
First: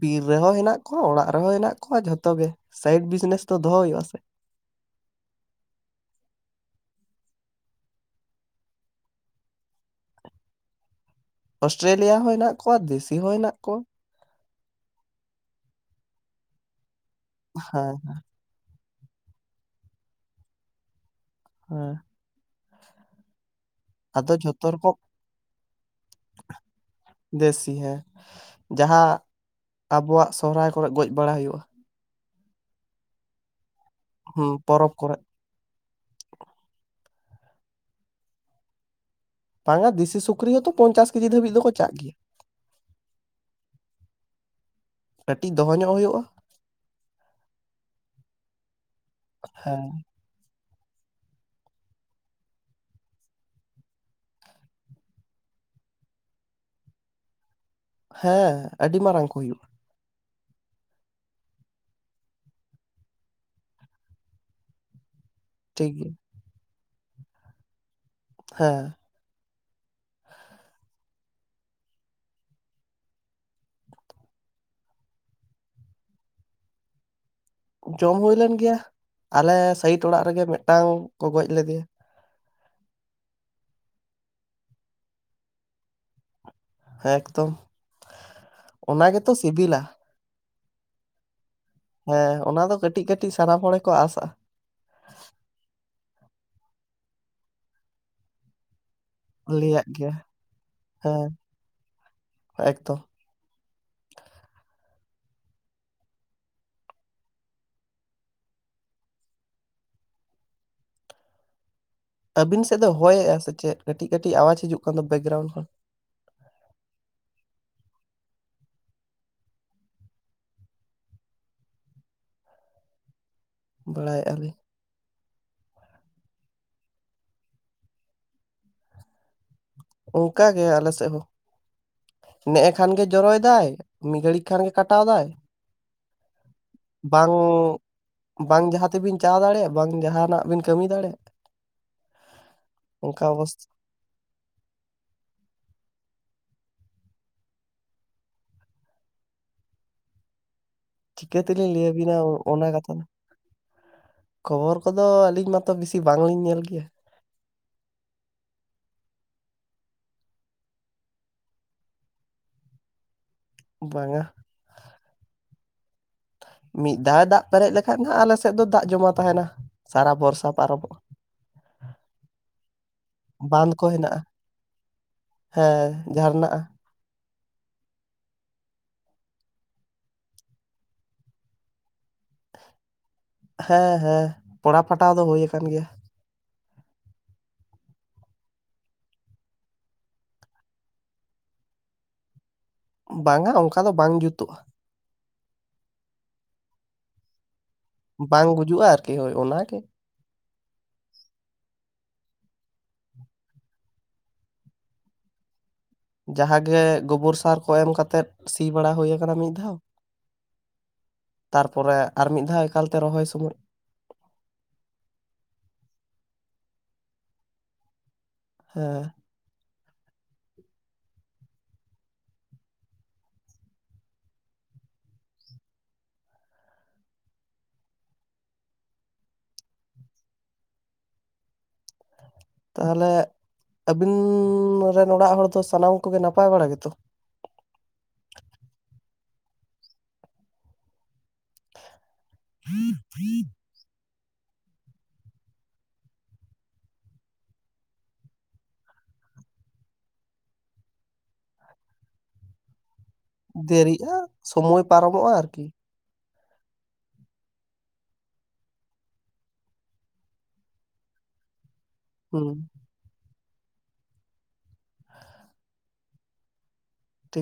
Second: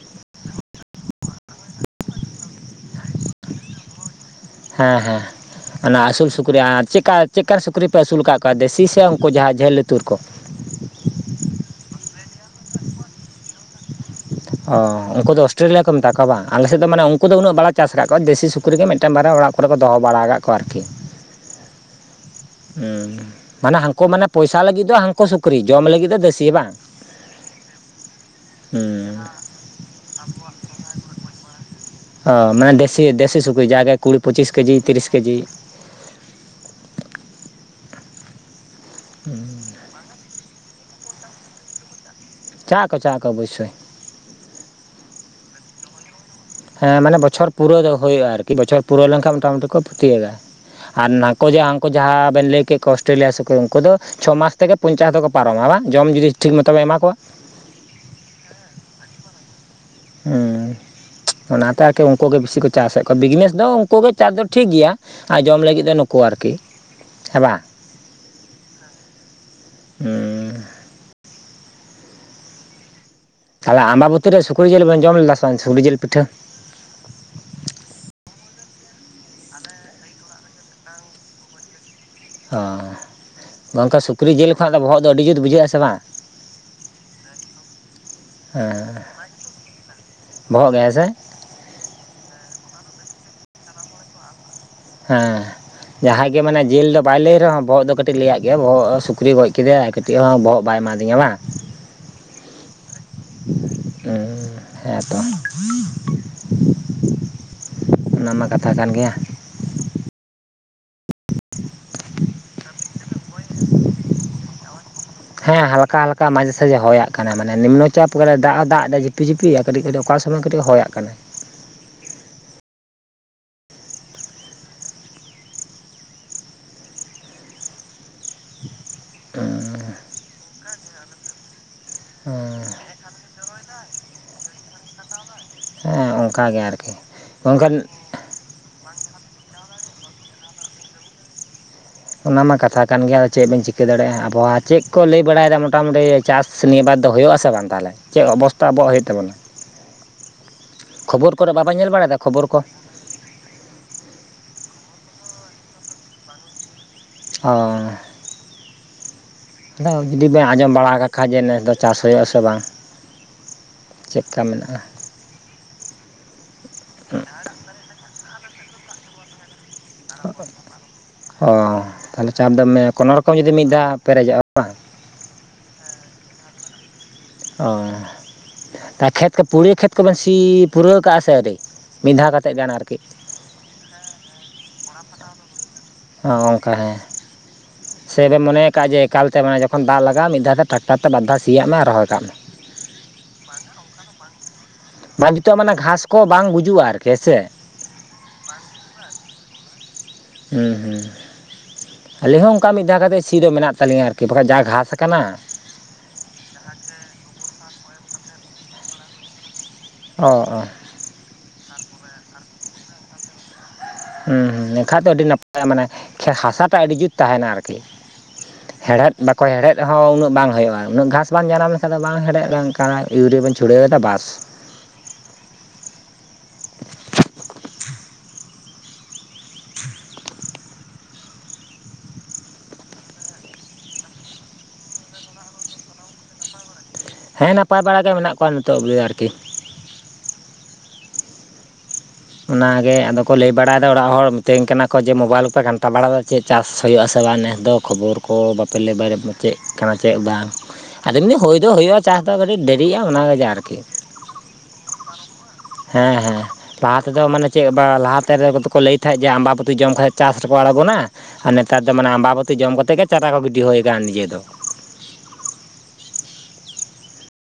ᱵᱤᱨ ᱨᱮᱦᱚᱸ ᱦᱮᱱᱟᱜ ᱠᱚᱣᱟ ᱚᱲᱟᱜ ᱨᱮᱦᱚᱸ ᱦᱮᱱᱟᱜ ᱠᱚᱣᱟ ᱡᱷᱚᱛᱚ ᱜᱮ ᱥᱟᱭᱤᱰ ᱵᱤᱡᱽᱱᱮᱥ ᱫᱚ ᱫᱚᱦᱚ ᱦᱩᱭᱩᱜ ᱟ ᱥᱮ ᱦᱮᱸ ᱦᱮᱸ ᱚᱱᱟ ᱟᱹᱥᱩᱞ ᱥᱩᱠᱨᱤ ᱟᱨ ᱪᱠᱟ ᱪᱮᱫ ᱠᱟᱱ ᱥᱩᱠᱨᱤ ᱯᱮ ᱟᱹᱥᱩᱞ ᱟᱠᱟᱫ ᱠᱚᱣᱟ ᱫᱮᱥᱤ ᱥᱮ ᱩᱱᱠᱩ ᱡᱟᱦᱟᱸ ᱡᱷᱟᱹᱞ ᱞᱩᱛᱩᱨ ᱠᱚ ᱚᱥᱴᱨᱮᱞᱤᱭᱟ ᱦᱚᱸ ᱦᱮᱱᱟᱜ ᱠᱚᱣᱟ ᱫᱮᱥᱤ ᱦᱚᱸ ᱦᱮᱱᱟᱜ ᱠᱚᱣᱟ᱾ ᱚ ᱩᱱᱠᱩ ᱫᱚ ᱚᱥᱴᱨᱮᱞᱤᱭᱟ ᱠᱚ ᱢᱮᱛᱟ ᱠᱚᱣᱟ ᱵᱟᱝ ᱟᱞᱮ ᱥᱮᱫ ᱫᱚ ᱢᱟᱱᱮ ᱩᱱᱠᱩ ᱫᱚ ᱩᱱᱟᱹᱜ ᱵᱟᱞᱮ ᱪᱟᱥ ᱦᱮᱸ ᱟᱠᱟᱫ ᱠᱚᱣᱟ ᱫᱮᱥᱤ ᱥᱩᱠ ᱩᱠᱨᱤ ᱜᱮ ᱢᱤᱫᱴᱟᱝ ᱵᱟᱨᱭᱟ ᱚᱲᱟᱜ ᱠᱚᱨᱮ ᱠᱚ ᱫᱚᱦᱚ ᱵᱟᱲᱟ ᱟᱠᱟᱫ ᱠᱚᱣᱟ ᱟᱨᱠᱤ ᱦᱮᱸ ᱢᱟᱱᱮ ᱦᱟᱱᱠᱩ ᱢᱟᱱᱮ ᱟᱫᱚ ᱯᱚᱭᱥᱟ ᱡᱷᱚᱛᱚ ᱞᱟᱹᱜᱤᱫ ᱫᱚ ᱨᱚᱠᱚᱢ ᱦᱟᱱᱠᱚ ᱥᱩᱠᱨᱤ ᱡᱚᱢ ᱞᱟᱹᱜᱤᱫ ᱫᱚ ᱫᱮᱥᱤ ᱵᱟᱝ ᱫᱮᱥᱤ ᱦᱮᱸ ᱡᱟᱦᱟᱸ ᱦᱩᱸ ᱟᱵᱚᱣᱟᱜ ᱥᱚᱦᱨᱟᱭ ᱠᱚᱨᱮ ᱜᱚᱡ ᱵᱟᱲᱟ ᱦᱩᱭᱩᱜᱼᱟ ᱚ ᱢᱟᱱᱮ ᱫᱮᱥᱤ ᱫᱮᱥᱤ ᱥᱩᱠᱨᱤ ᱡᱟᱜᱮ ᱠᱩᱲᱤ ᱯᱚᱸᱪᱤᱥ ᱦᱩᱸ ᱠᱮᱡᱤ ᱯᱚᱨᱚᱵᱽ ᱛᱤᱨᱤᱥ ᱠᱚᱨᱮ ᱠᱮᱡᱤ [inaudible] ᱵᱟᱝ ᱫᱮᱥᱤ ᱥᱩᱠᱨᱤ ᱦᱚᱸᱛᱚ ᱯᱚᱱᱪᱟᱥ ᱠᱮᱡᱤ ᱫᱷᱟᱹᱵᱤᱡ ᱫᱚᱠᱚ ᱪᱟᱜ ᱪᱟᱜ ᱟᱠᱚ ᱪᱟᱜ ᱟᱠᱚ ᱚᱵᱚᱥᱳᱭ᱾ ᱠᱟᱹᱴᱤᱡ ᱫᱚᱦᱚ ᱧᱚᱜ ᱦᱩᱭᱩᱜᱼᱟ ᱦᱮᱸ ᱢᱟᱱᱮ ᱵᱚᱪᱷᱚᱨ ᱯᱩᱨᱟᱹ ᱫᱚ ᱦᱩᱭᱩᱜᱼᱟ ᱟᱨᱠᱤ ᱵᱚᱪᱷᱚᱨ ᱯᱩᱨᱟᱹᱣ ᱞᱮᱱᱠᱷᱟᱱ ᱢᱚᱴᱟᱢᱩᱴᱤ ᱠᱚ ᱦᱮᱸ [unintelligible] ᱟᱨ ᱱᱟᱠᱚ ᱡᱟᱦᱟᱸ ᱦᱟᱱᱠᱩ ᱡᱟᱦᱟᱸ ᱵᱮᱱ ᱞᱟᱹᱭ ᱠᱮᱫ ᱠᱚᱣᱟ ᱚᱥᱴᱨᱮᱞᱤᱭᱟ ᱥᱩᱠᱨᱮ ᱩᱱᱠᱩ ᱫᱚ ᱪᱷᱚ ᱢᱟᱥ ᱛᱮᱜᱮ ᱯᱚᱧᱪᱟᱥ ᱫᱚᱠᱚ ᱯᱟᱨᱚᱢᱟ ᱵᱟᱝ ᱡᱚᱢ ᱡᱩᱫᱤ ᱴᱷᱤᱠ ᱢᱚᱛᱚᱢ ᱮᱢᱟ ᱠᱚᱣᱟ ᱦᱮᱸ ᱟᱹᱰᱤ ᱢᱟᱨᱟᱝ ᱠᱚ ᱦᱩᱭᱩᱜᱼᱟ ᱦᱩᱸ ᱚᱱᱟᱛᱮ ᱟᱨᱠᱤ ᱩᱱᱠᱩ ᱜᱮ ᱵᱤᱥᱤ ᱠᱚ ᱪᱟᱥᱮᱫ ᱠᱚᱣᱟ ᱵᱤᱡᱽᱱᱮᱥ ᱫᱚ ᱩᱱᱠᱩ ᱜᱮ ᱪᱟᱥ ᱫᱚ ᱴᱷᱤᱠ ᱜᱮᱭᱟ᱾ ᱟᱨ ᱡᱚᱢ ᱞᱟᱹᱜᱤᱫ ᱴᱷᱤᱠ ᱫᱚ ᱜᱮᱭᱟ ᱱᱩᱠᱩ ᱟᱨᱠᱤ ᱦᱮᱸ ᱵᱟᱝ ᱦᱮᱸ ᱦᱩᱸ ᱛᱟᱦᱚᱞ ᱟᱢᱵᱟᱵᱚᱛᱤ ᱨᱮ ᱥᱠᱨᱤ ᱡᱤᱞ ᱵᱮᱱ ᱡᱚᱢ ᱞᱮᱫᱟ ᱥᱮ ᱵᱟᱝ ᱥᱩᱠᱨᱤ ᱡᱤᱞ ᱯᱤᱴᱷᱟᱹ ᱡᱚᱢ ᱦᱩᱭ ᱞᱮᱱ ᱜᱮᱭᱟ ᱟᱞᱮ ᱥᱟᱭᱤᱴ ᱚᱲᱟᱜ ᱨᱮᱜᱮ ᱢᱤᱫᱴᱟᱝ ᱠᱚ ᱜᱚᱡ ᱞᱮᱫᱮᱭᱟ ᱚ ᱜᱚᱝᱠᱮ ᱥᱩᱠᱨᱤ ᱡᱤᱞ ᱠᱷᱚᱱᱟᱜ ᱫᱚ ᱵᱚᱦᱚᱜ ᱫᱚ ᱟᱹᱰᱤ ᱡᱩᱛ ᱵᱩᱡᱷᱟᱹᱜᱼᱟ ᱥᱮ ᱵᱟᱝ ᱦᱮᱸ ᱮᱠᱫᱚᱢ ᱦᱮᱸ ᱚᱱᱟ ᱜᱮᱛᱚ ᱥᱤᱵᱤᱞᱟ ᱵᱚᱦᱚᱜ ᱜᱮ ᱦᱮᱸᱥᱮ ᱦᱮᱸ ᱚᱱᱟ ᱫᱚ ᱠᱟᱹᱴᱤᱡ ᱠᱟᱹᱴᱤᱡ ᱥᱟᱨᱟᱢ ᱦᱚᱲ ᱜᱮᱠᱚ ᱟᱥᱟᱜᱼᱟ ᱦᱮᱸ ᱡᱟᱦᱟᱸᱭ ᱜᱮ ᱢᱟᱱᱮ ᱡᱤᱞ ᱫᱚ ᱵᱟᱭ ᱞᱟᱹᱭ ᱨᱮᱦᱚᱸ ᱵᱚᱦᱚᱜ ᱫᱚ ᱠᱟᱹᱴᱤᱡ ᱞᱟᱹᱭᱟᱜ ᱜᱮᱭᱟ ᱵᱚᱦᱚᱜ [inaudible] ᱜᱚᱡ ᱞᱟᱹᱭᱟᱜ ᱠᱮᱫᱮᱟᱭ ᱠᱟᱹᱴᱤᱡ ᱦᱚᱸ ᱵᱚᱦᱚᱜ ᱵᱟᱭ ᱮᱢᱟᱫᱤᱧᱟ ᱵᱟᱝ ᱮᱠᱛᱚ ᱦᱮᱸ ᱦᱮᱸᱛᱚ [unintelligible] ᱚᱱᱟ ᱢᱟ ᱠᱟᱛᱷᱟ ᱠᱟᱱ ᱜᱮᱭᱟ ᱟᱹᱵᱤᱱ ᱥᱮᱫ ᱫᱚ ᱦᱚᱭᱮᱜᱼᱟ ᱥᱮ ᱪᱮᱫ ᱠᱟᱹᱴᱤᱡ ᱠᱟᱹᱴᱤᱡ ᱟᱣᱟᱡᱽ ᱦᱤᱡᱩᱜ ᱚᱠᱟ ᱫᱚ ᱵᱮᱠᱨᱟᱣᱩᱱ ᱾ ᱦᱮᱸ ᱦᱟᱞᱠᱟ ᱦᱟᱞᱠᱟ ᱾ ᱚᱱᱠᱟ ᱢᱟᱡᱷᱮ ᱥᱟᱡᱷᱮ ᱦᱚᱭᱟᱜᱟᱜ ᱠᱟᱱᱟ ᱢᱮ ᱱᱤᱢᱱᱚ ᱪᱟᱯ ᱠᱟᱛᱮ ᱫᱟᱜ ᱫᱟᱜ ᱮ ᱡᱤᱯᱤ ᱡᱤᱯᱤᱭᱤᱭᱟ ᱠᱟᱹᱴᱤᱡ ᱠᱟᱹᱴᱤᱡ ᱚᱠᱟ ᱥᱚᱢᱚᱭ ᱠᱟᱹᱴᱤᱡ ᱾ ᱦᱚᱭᱟᱜ ᱠᱟᱱᱟ ᱵᱟᱲᱟᱮᱸᱟᱞᱮᱼᱟ ᱞᱮ ᱾ [unintelligible] ᱚᱱᱠᱟ ᱜᱮ ᱟᱞᱮ ᱥᱮᱫ ᱦᱚᱸ ᱱᱮᱜᱮ ᱦᱮᱸ ᱠᱷᱟᱱ ᱜᱮ ᱡᱚᱨᱚᱭᱮᱫᱟᱭ ᱾ ᱢᱤᱫ ᱜᱷᱟᱹᱲᱤᱡ ᱠᱷᱟᱱ ᱜᱮ ᱠᱟᱴᱟᱣ ᱫᱟᱭ ᱾ ᱦᱮᱸ ᱚᱱᱠᱟ ᱜᱮ ᱟᱨᱠᱤ ᱢᱮᱱᱠᱷᱟᱱ ᱾ ᱵᱟᱝ ᱡᱟᱦᱟᱸ ᱛᱮᱵᱤᱱ ᱪᱟ ᱫᱟᱲᱮᱭᱟᱜ ᱵᱟᱝ ᱡᱟᱦᱟᱱᱟᱜ ᱵᱤᱱ ᱠᱟᱹᱢᱤ ᱫᱟᱲᱮᱭᱟᱜ ᱾ ᱚᱱᱟ ᱢᱟ ᱠᱟᱛᱷᱟ ᱠᱟᱱ ᱜᱮᱭᱟ ᱟᱨ ᱪᱮᱫ ᱵᱮᱱ ᱚᱵᱚᱥᱛᱷᱟ ᱪᱤᱠᱟᱹᱭᱟ ᱾ ᱪᱤᱠᱟᱹ ᱫᱟᱲᱮᱭᱟᱜᱼᱟ ᱟᱵᱚᱣᱟᱜ ᱪᱮᱫ ᱠᱚ ᱞᱟᱹᱭ ᱵᱟᱲᱟᱭᱮᱫᱟ ᱢᱚᱴᱟᱢᱩᱴᱤ ᱪᱟᱥ ᱱᱤᱭᱟᱹ ᱵᱟᱫ ᱫᱚ ᱦᱩᱭᱩᱜᱼᱟᱥ ᱥᱮ ᱵᱟᱝ ᱛᱟᱦᱚᱞᱮ ᱾ ᱪᱮᱫ ᱚᱵᱚᱥᱛᱟ ᱟᱵᱚᱣᱟᱜ ᱦᱩᱭᱩᱜ ᱛᱟᱵᱚᱱᱟ ᱾ ᱪᱤᱠᱟᱹ ᱛᱮᱞᱤᱧ ᱵᱟᱵᱚᱱ ᱧᱮᱞ ᱞᱟᱹᱭᱟᱵᱤᱱᱟ ᱵᱟᱲᱟᱭᱮᱫᱟ ᱠᱷᱚᱵᱚᱨ ᱠᱚ ᱚᱱᱟ ᱠᱟᱛᱷᱟ ᱫᱚ ᱾ ᱠᱷᱚᱵᱚᱨ ᱠᱚᱫᱚ ᱟᱹᱞᱤᱧ ᱢᱟᱛᱚ ᱵᱤᱥᱤ ᱵᱟᱝᱞᱤᱧ ᱧᱮᱞ ᱜᱮᱭᱟ ᱾ ᱦᱚᱭ ᱾ ᱟᱫᱚ ᱡᱩᱫᱤ ᱵᱮᱱ ᱟᱸᱡᱚᱢ ᱵᱟᱲᱟ ᱠᱟᱜ ᱠᱷᱟᱡ ᱡᱮ ᱱᱮᱥ ᱫᱚ ᱪᱟᱥ ᱦᱩᱭᱩᱜ ᱟᱥᱮ ᱵᱟᱝ ᱾ ᱪᱮᱫ ᱵᱟᱝᱟ ᱞᱮᱠᱟ ᱢᱮᱱᱟᱜᱼᱟ ᱾ ᱢᱤᱫ ᱫᱷᱟᱣᱮ ᱫᱟᱜ ᱯᱮᱨᱮᱡ ᱞᱮᱠᱷᱟᱱᱡ ᱫᱚ ᱟᱞᱮ ᱥᱮᱫ ᱫᱚ ᱫᱟᱜ ᱡᱚᱢᱟ ᱛᱟᱦᱮᱱᱟ ᱾ ᱚ ᱛᱟᱦᱞᱮ ᱪᱟᱯ ᱫᱚ ᱢᱮ ᱠᱳᱱᱳ ᱨᱚᱠᱚᱢ ᱡᱩᱫᱤ ᱢᱤᱫ ᱵᱟᱸᱫᱷ ᱠᱚ ᱫᱷᱟᱣ ᱦᱮᱱᱟᱜᱼᱟ ᱯᱮᱨᱮᱡᱚᱜᱼᱟ᱾ ᱦᱮᱸ ᱡᱟᱨᱱᱟᱜ-ᱟ ᱾ ᱚ᱾ ᱛᱟ ᱠᱦᱮᱛ ᱯᱩᱲᱭᱟᱹ ᱠᱷᱮᱛ ᱠᱚᱵᱚᱱ ᱥᱤ ᱯᱩᱨᱟᱹᱣ ᱠᱟᱜᱼᱟ ᱥᱮ ᱟᱹᱣᱨᱤ ᱢᱤᱫ ᱫᱷᱟᱣ ᱠᱟᱛᱮᱫ ᱾ ᱦᱮᱸ ᱦᱮᱸ ᱯᱚᱲᱟᱣᱯᱴᱟᱣ ᱫᱚ ᱦᱩᱭᱟ ᱟᱠᱟᱱ ᱜᱮᱭᱟ ᱾ ᱚᱱᱠᱟ ᱦᱮᱸ ᱾ ᱥᱮᱵᱮ ᱢᱚᱱᱮᱭ ᱠᱫ ᱡᱮ ᱮᱠᱟᱞ ᱢᱟᱱᱮ ᱡᱚᱠᱷᱚᱱ ᱫᱟᱜ ᱞᱟᱜᱟᱜᱼᱟ ᱢᱤᱫ ᱫᱷᱟᱣ ᱴᱨᱟᱠᱟᱨᱴᱟᱨ ᱛᱮ ᱵᱟᱟᱨᱫᱷᱟᱣ ᱥᱤᱭᱟᱜ ᱢᱮ ᱟᱨ ᱨᱚᱦᱚᱭ ᱠᱟᱜ ᱢᱮ ᱾ ᱵᱟᱝᱟ ᱚᱱᱠᱟ ᱫᱚ ᱵᱟᱝ ᱡᱩᱛᱩᱜᱼᱟ ᱾ ᱵᱟᱝ ᱱᱤᱛᱚᱜ ᱢᱟᱱᱮ ᱜᱷᱟᱸᱥ ᱠᱚ ᱵᱟᱝ ᱜᱩᱡᱩᱜᱼᱟ ᱟᱨᱠᱤ ᱦ ᱥᱮ ᱾ ᱵᱟᱝ ᱜᱩᱡᱩᱜᱼᱟ ᱟᱨᱠᱤ ᱦᱳᱭ ᱚᱱᱟᱜᱮ ᱾ ᱦᱩᱸ ᱦᱩᱸ ᱾ ᱟᱹᱞᱤᱦᱚ ᱦᱚᱸ ᱚᱱᱠᱟ ᱢᱤᱫ ᱫᱷᱟᱣ ᱠᱟᱛᱮᱫ ᱥᱤ ᱫᱚ ᱢᱮᱱᱟᱜ ᱛᱟᱹᱞᱤᱧᱟ ᱟᱨᱠᱤ ᱵᱟᱠᱷᱟᱱ ᱡᱟ ᱜᱷᱟᱥ ᱠᱟᱱᱟ ᱾ ᱡᱟᱦᱟᱸᱜᱮ ᱜᱳᱵᱚᱨ ᱥᱟᱨ ᱠᱚ ᱮᱢ ᱠᱟᱛᱮᱜ ᱥᱤ ᱵᱟᱲᱟ ᱦᱩᱭ ᱟᱠᱟᱱᱟ ᱢᱤᱫ ᱫᱷᱟᱣ ᱾ ᱚ ᱚ ᱾ ᱛᱟᱨᱯᱚᱨᱮ ᱟᱨ ᱢᱤᱫ ᱫᱷᱟᱣ ᱮᱠᱟᱞᱛᱮ ᱨᱚᱦᱚᱭ ᱥᱚᱢᱚᱭ ᱾ ᱦᱩᱸ ᱦᱩᱸ ᱮᱱᱠᱷᱟᱱ ᱫᱚ ᱟᱹᱰᱤ ᱱᱟᱯᱟᱭᱟ ᱢᱟᱱᱮ ᱠᱷᱮᱛ ᱦᱟᱥᱟᱴᱟ ᱟᱹᱰᱤ ᱡᱩᱛ ᱛᱟᱦᱮᱱᱟ ᱟᱨᱠᱤ ᱾ ᱦᱮᱸ ᱦᱮᱲᱦᱮᱫ ᱵᱮᱼ ᱚᱠᱚᱭ ᱦᱮᱲᱦᱮᱫ ᱨᱮ ᱦᱚᱸ ᱩᱱᱟᱹᱜ ᱵᱟᱝ ᱦᱩᱭᱩᱜᱼᱟ ᱩᱱᱟᱹᱜ ᱜᱷᱟᱥ ᱵᱟᱝ ᱡᱟᱱᱟᱢ ᱞᱮᱠᱷᱟ ᱫᱚ ᱵᱟᱝ ᱦᱮᱲᱦᱮᱫ ᱞᱮᱱ ᱠᱟᱱᱟ ᱤᱭᱩᱨᱤᱭᱟ ᱵᱚᱱ ᱪᱷᱩᱲᱟᱹᱣᱫᱟ ᱵᱟᱥ ᱾ ᱛᱟᱦᱚᱞᱮ ᱟᱹᱵᱤᱱ ᱨᱮᱱ ᱚᱲᱟᱜ ᱦᱚᱲ ᱠᱚ ᱫᱚ ᱥᱟᱱᱟᱢ ᱠᱚᱜᱮ ᱱᱟᱯᱟᱭ ᱵᱟᱲᱟ ᱜᱮᱛᱚ ᱾ ᱦᱮᱸ ᱱᱟᱯᱟᱭ ᱵᱟᱲᱟ ᱜᱮ ᱢᱮᱱᱟᱜ ᱠᱚᱣᱟ ᱱᱤᱛᱚᱜ ᱫᱚ ᱟᱨᱠᱤ᱾ ᱚᱱᱟᱜᱮ ᱟᱫᱚ ᱠᱚ ᱞᱟᱹᱭ ᱵᱟᱲᱟᱭᱮᱫᱟ ᱚᱲᱟᱜ ᱦᱚᱲ᱾ ᱢᱤᱛᱟᱹᱧ ᱠᱟᱱᱟ ᱠᱚ ᱡᱮ ᱢᱳᱵᱟᱭᱤᱞ ᱠᱚᱯᱮ ᱜᱷᱟᱱᱴᱟ ᱵᱟᱲᱟᱮᱫᱟ ᱪᱮᱫ ᱪᱟᱥ ᱦᱩᱭᱩᱜᱼᱟ ᱥᱮ ᱵᱟᱝ ᱱᱮᱥ ᱫᱚ ᱠᱷᱚᱵᱚᱨ ᱠᱚ ᱵᱟᱯᱮ ᱞᱟᱹᱭ ᱵᱟᱲᱟ ᱾ ᱪᱮᱫ ᱠᱟᱱᱟ ᱪᱮᱫ ᱵᱟᱝ ᱟᱫᱚ ᱮᱢᱱᱤ ᱦᱩᱭ ᱫᱚ ᱦᱩᱭᱩᱜᱼᱟ ᱪᱟᱥ ᱫᱚ ᱠᱟᱹᱴᱤᱡ ᱫᱮᱨᱤᱜᱼᱟ ᱚᱱᱟ ᱾ ᱫᱮᱨᱤᱜᱼᱟ ᱥᱚᱢᱚᱭ ᱯᱟᱨᱚᱢᱚᱜᱼᱟ ᱟᱨᱠᱤ ᱾ ᱦᱮᱸ ᱦᱮᱸ, ᱞᱟᱦᱟ ᱛᱮᱫᱚ ᱢᱟᱱᱮ ᱪᱮᱫ ᱞᱟᱦᱟᱛᱮᱮᱫ ᱠᱚ ᱞᱟᱹᱭ ᱛᱟᱦᱮᱸᱡ ᱡᱮ ᱟᱢᱟᱵᱚᱛᱤ ᱡᱚᱢ ᱠᱷᱟᱡ ᱪᱟᱥ ᱨᱮᱠᱚ ᱟᱬᱜᱚᱱᱟ ᱾ ᱟᱨ ᱱᱮᱛᱟᱨ ᱫᱚ ᱢᱟᱱᱮ ᱦᱩᱸ ᱟᱢᱟᱵᱚᱛᱤ ᱡᱚᱢ ᱠᱟᱛᱮᱮᱫ ᱜᱮ ᱪᱟᱨᱟ ᱠᱚ ᱜᱤᱰᱤ ᱦᱩᱭ ᱟᱠᱟᱱᱟ ᱱᱤᱡᱮ ᱫᱚ ᱾ [inaudible] ᱴᱷᱤᱠ